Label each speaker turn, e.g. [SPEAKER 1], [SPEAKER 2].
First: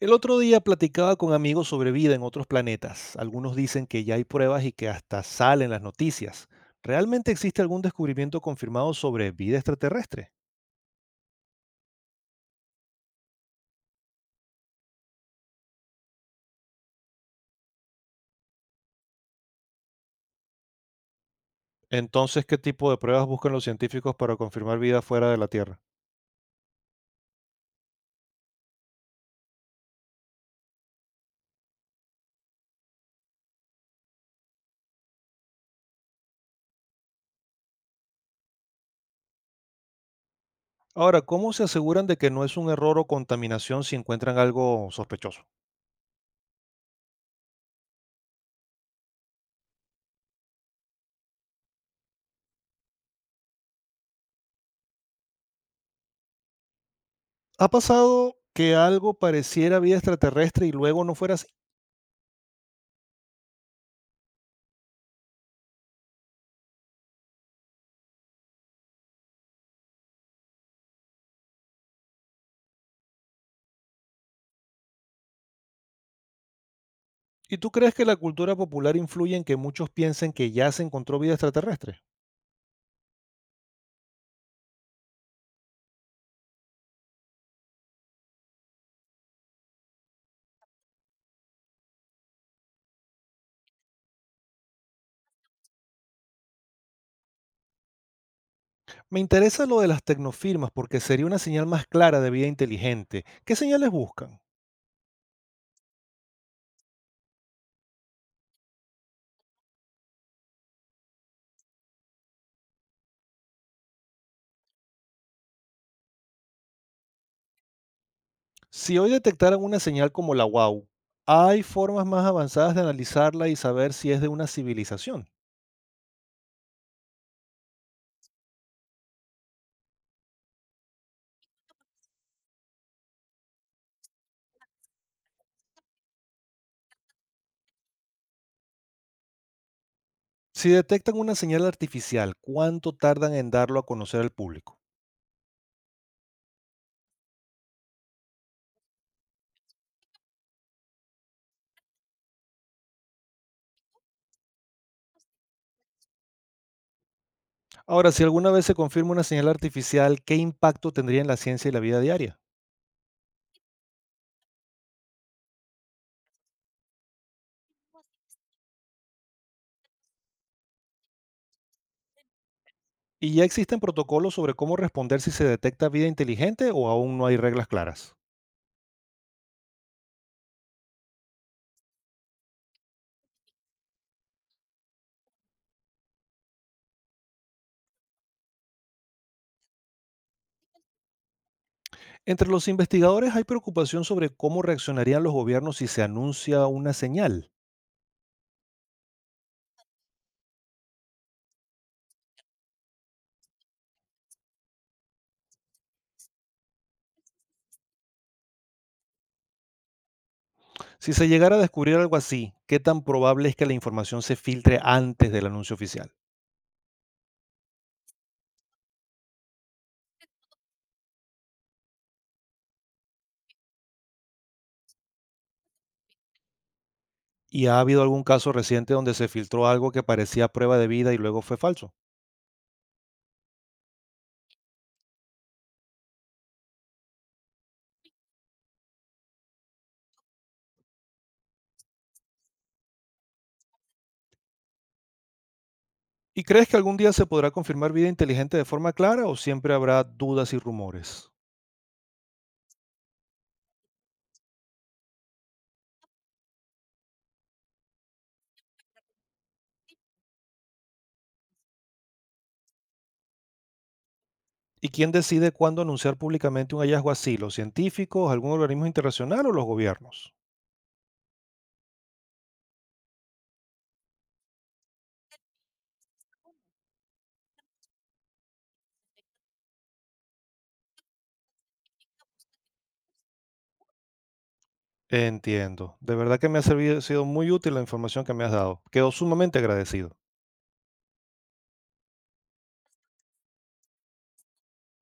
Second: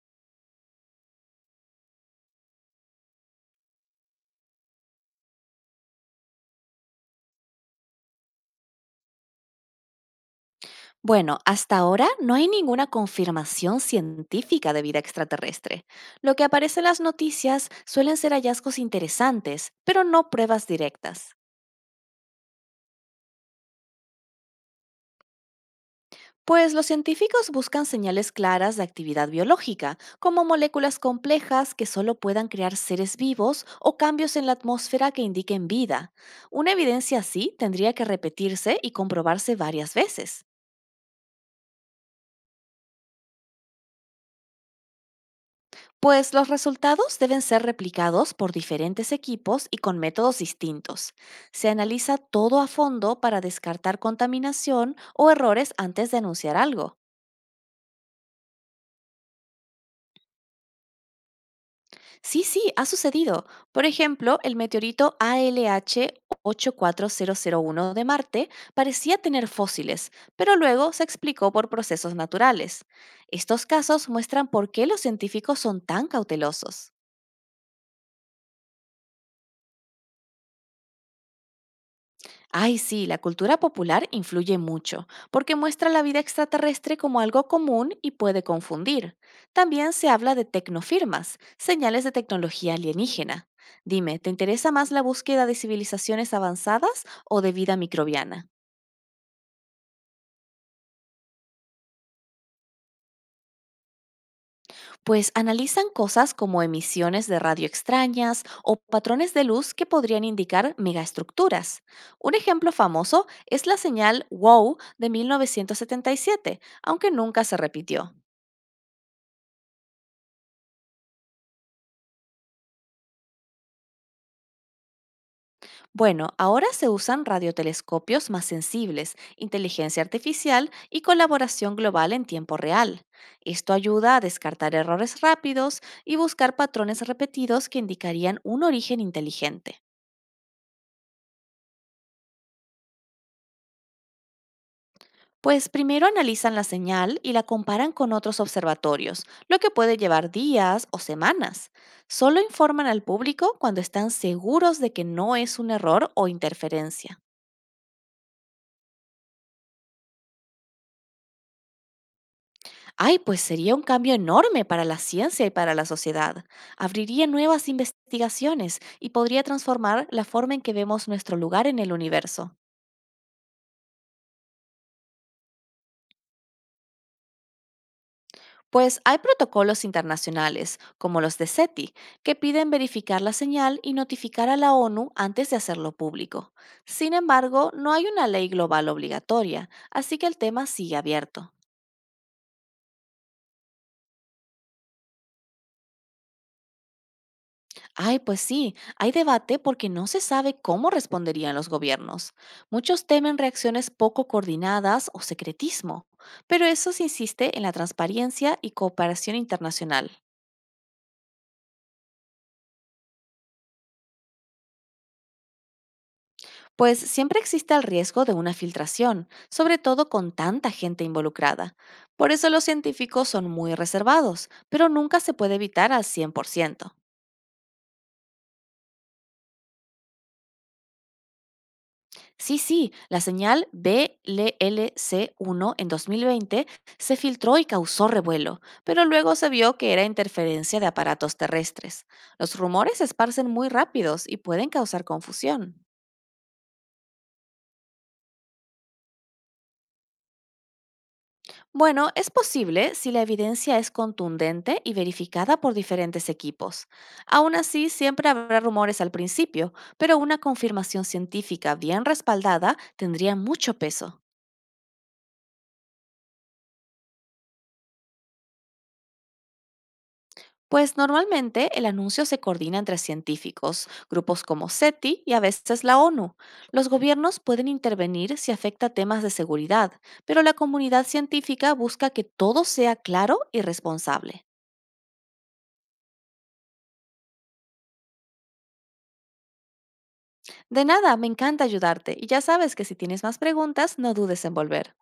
[SPEAKER 1] El otro día platicaba con amigos sobre vida en otros planetas. Algunos dicen que ya hay pruebas y que hasta salen las noticias. ¿Realmente existe algún descubrimiento confirmado sobre vida extraterrestre?
[SPEAKER 2] Bueno, hasta ahora no hay ninguna confirmación científica de vida extraterrestre. Lo que aparece en las noticias suelen ser hallazgos interesantes, pero no pruebas directas.
[SPEAKER 1] Entonces, ¿qué tipo de pruebas buscan los científicos para confirmar vida fuera de la Tierra?
[SPEAKER 2] Pues los científicos buscan señales claras de actividad biológica, como moléculas complejas que solo puedan crear seres vivos o cambios en la atmósfera que indiquen vida. Una evidencia así tendría que repetirse y comprobarse varias veces.
[SPEAKER 1] Ahora, ¿cómo se aseguran de que no es un error o contaminación si encuentran algo sospechoso?
[SPEAKER 2] Pues los resultados deben ser replicados por diferentes equipos y con métodos distintos. Se analiza todo a fondo para descartar contaminación o errores antes de anunciar algo.
[SPEAKER 1] ¿Ha pasado que algo pareciera vida extraterrestre y luego no fuera así?
[SPEAKER 2] Sí, sí, ha sucedido. Por ejemplo, el meteorito ALH 84001 de Marte parecía tener fósiles, pero luego se explicó por procesos naturales. Estos casos muestran por qué los científicos son tan cautelosos.
[SPEAKER 1] ¿Y tú crees que la cultura popular influye en que muchos piensen que ya se encontró vida extraterrestre?
[SPEAKER 2] Ay, sí, la cultura popular influye mucho, porque muestra la vida extraterrestre como algo común y puede confundir. También se habla de tecnofirmas, señales de tecnología alienígena. Dime, ¿te interesa más la búsqueda de civilizaciones avanzadas o de vida microbiana?
[SPEAKER 1] Me interesa lo de las tecnofirmas porque sería una señal más clara de vida inteligente. ¿Qué señales buscan?
[SPEAKER 2] Pues analizan cosas como emisiones de radio extrañas o patrones de luz que podrían indicar megaestructuras. Un ejemplo famoso es la señal WOW de 1977, aunque nunca se repitió.
[SPEAKER 1] Si hoy detectaran una señal como la WOW, ¿hay formas más avanzadas de analizarla y saber si es de una civilización?
[SPEAKER 2] Bueno, ahora se usan radiotelescopios más sensibles, inteligencia artificial y colaboración global en tiempo real. Esto ayuda a descartar errores rápidos y buscar patrones repetidos que indicarían un origen inteligente.
[SPEAKER 1] Si detectan una señal artificial, ¿cuánto tardan en darlo a conocer al público?
[SPEAKER 2] Pues primero analizan la señal y la comparan con otros observatorios, lo que puede llevar días o semanas. Solo informan al público cuando están seguros de que no es un error o interferencia.
[SPEAKER 1] Ahora, si alguna vez se confirma una señal artificial, ¿qué impacto tendría en la ciencia y la vida diaria?
[SPEAKER 2] Ay, pues sería un cambio enorme para la ciencia y para la sociedad. Abriría nuevas investigaciones y podría transformar la forma en que vemos nuestro lugar en el universo.
[SPEAKER 1] ¿Y ya existen protocolos sobre cómo responder si se detecta vida inteligente o aún no hay reglas claras?
[SPEAKER 2] Pues hay protocolos internacionales, como los de SETI, que piden verificar la señal y notificar a la ONU antes de hacerlo público. Sin embargo, no hay una ley global obligatoria, así que el tema sigue abierto.
[SPEAKER 1] Entre los investigadores hay preocupación sobre cómo reaccionarían los gobiernos si se anuncia una señal.
[SPEAKER 2] Ay, pues sí, hay debate porque no se sabe cómo responderían los gobiernos. Muchos temen reacciones poco coordinadas o secretismo, pero eso se insiste en la transparencia y cooperación internacional.
[SPEAKER 1] Si se llegara a descubrir algo así, ¿qué tan probable es que la información se filtre antes del anuncio oficial?
[SPEAKER 2] Pues siempre existe el riesgo de una filtración, sobre todo con tanta gente involucrada. Por eso los científicos son muy reservados, pero nunca se puede evitar al 100%.
[SPEAKER 1] ¿Y ha habido algún caso reciente donde se filtró algo que parecía prueba de vida y luego fue falso?
[SPEAKER 2] Sí, sí, la señal BLLC1 en 2020 se filtró y causó revuelo, pero luego se vio que era interferencia de aparatos terrestres. Los rumores se esparcen muy rápidos y pueden causar confusión.
[SPEAKER 1] ¿Y crees que algún día se podrá confirmar vida inteligente de forma clara o siempre habrá dudas y rumores?
[SPEAKER 2] Bueno, es posible si la evidencia es contundente y verificada por diferentes equipos. Aún así, siempre habrá rumores al principio, pero una confirmación científica bien respaldada tendría mucho peso.
[SPEAKER 1] ¿Y quién decide cuándo anunciar públicamente un hallazgo así? ¿Los científicos, algún organismo internacional o los gobiernos?
[SPEAKER 2] Pues normalmente el anuncio se coordina entre científicos, grupos como SETI y a veces la ONU. Los gobiernos pueden intervenir si afecta temas de seguridad, pero la comunidad científica busca que todo sea claro y responsable.
[SPEAKER 1] Entiendo. De verdad que me ha servido, sido muy útil la información que me has dado. Quedo sumamente agradecido.
[SPEAKER 2] De nada, me encanta ayudarte y ya sabes que si tienes más preguntas, no dudes en volver.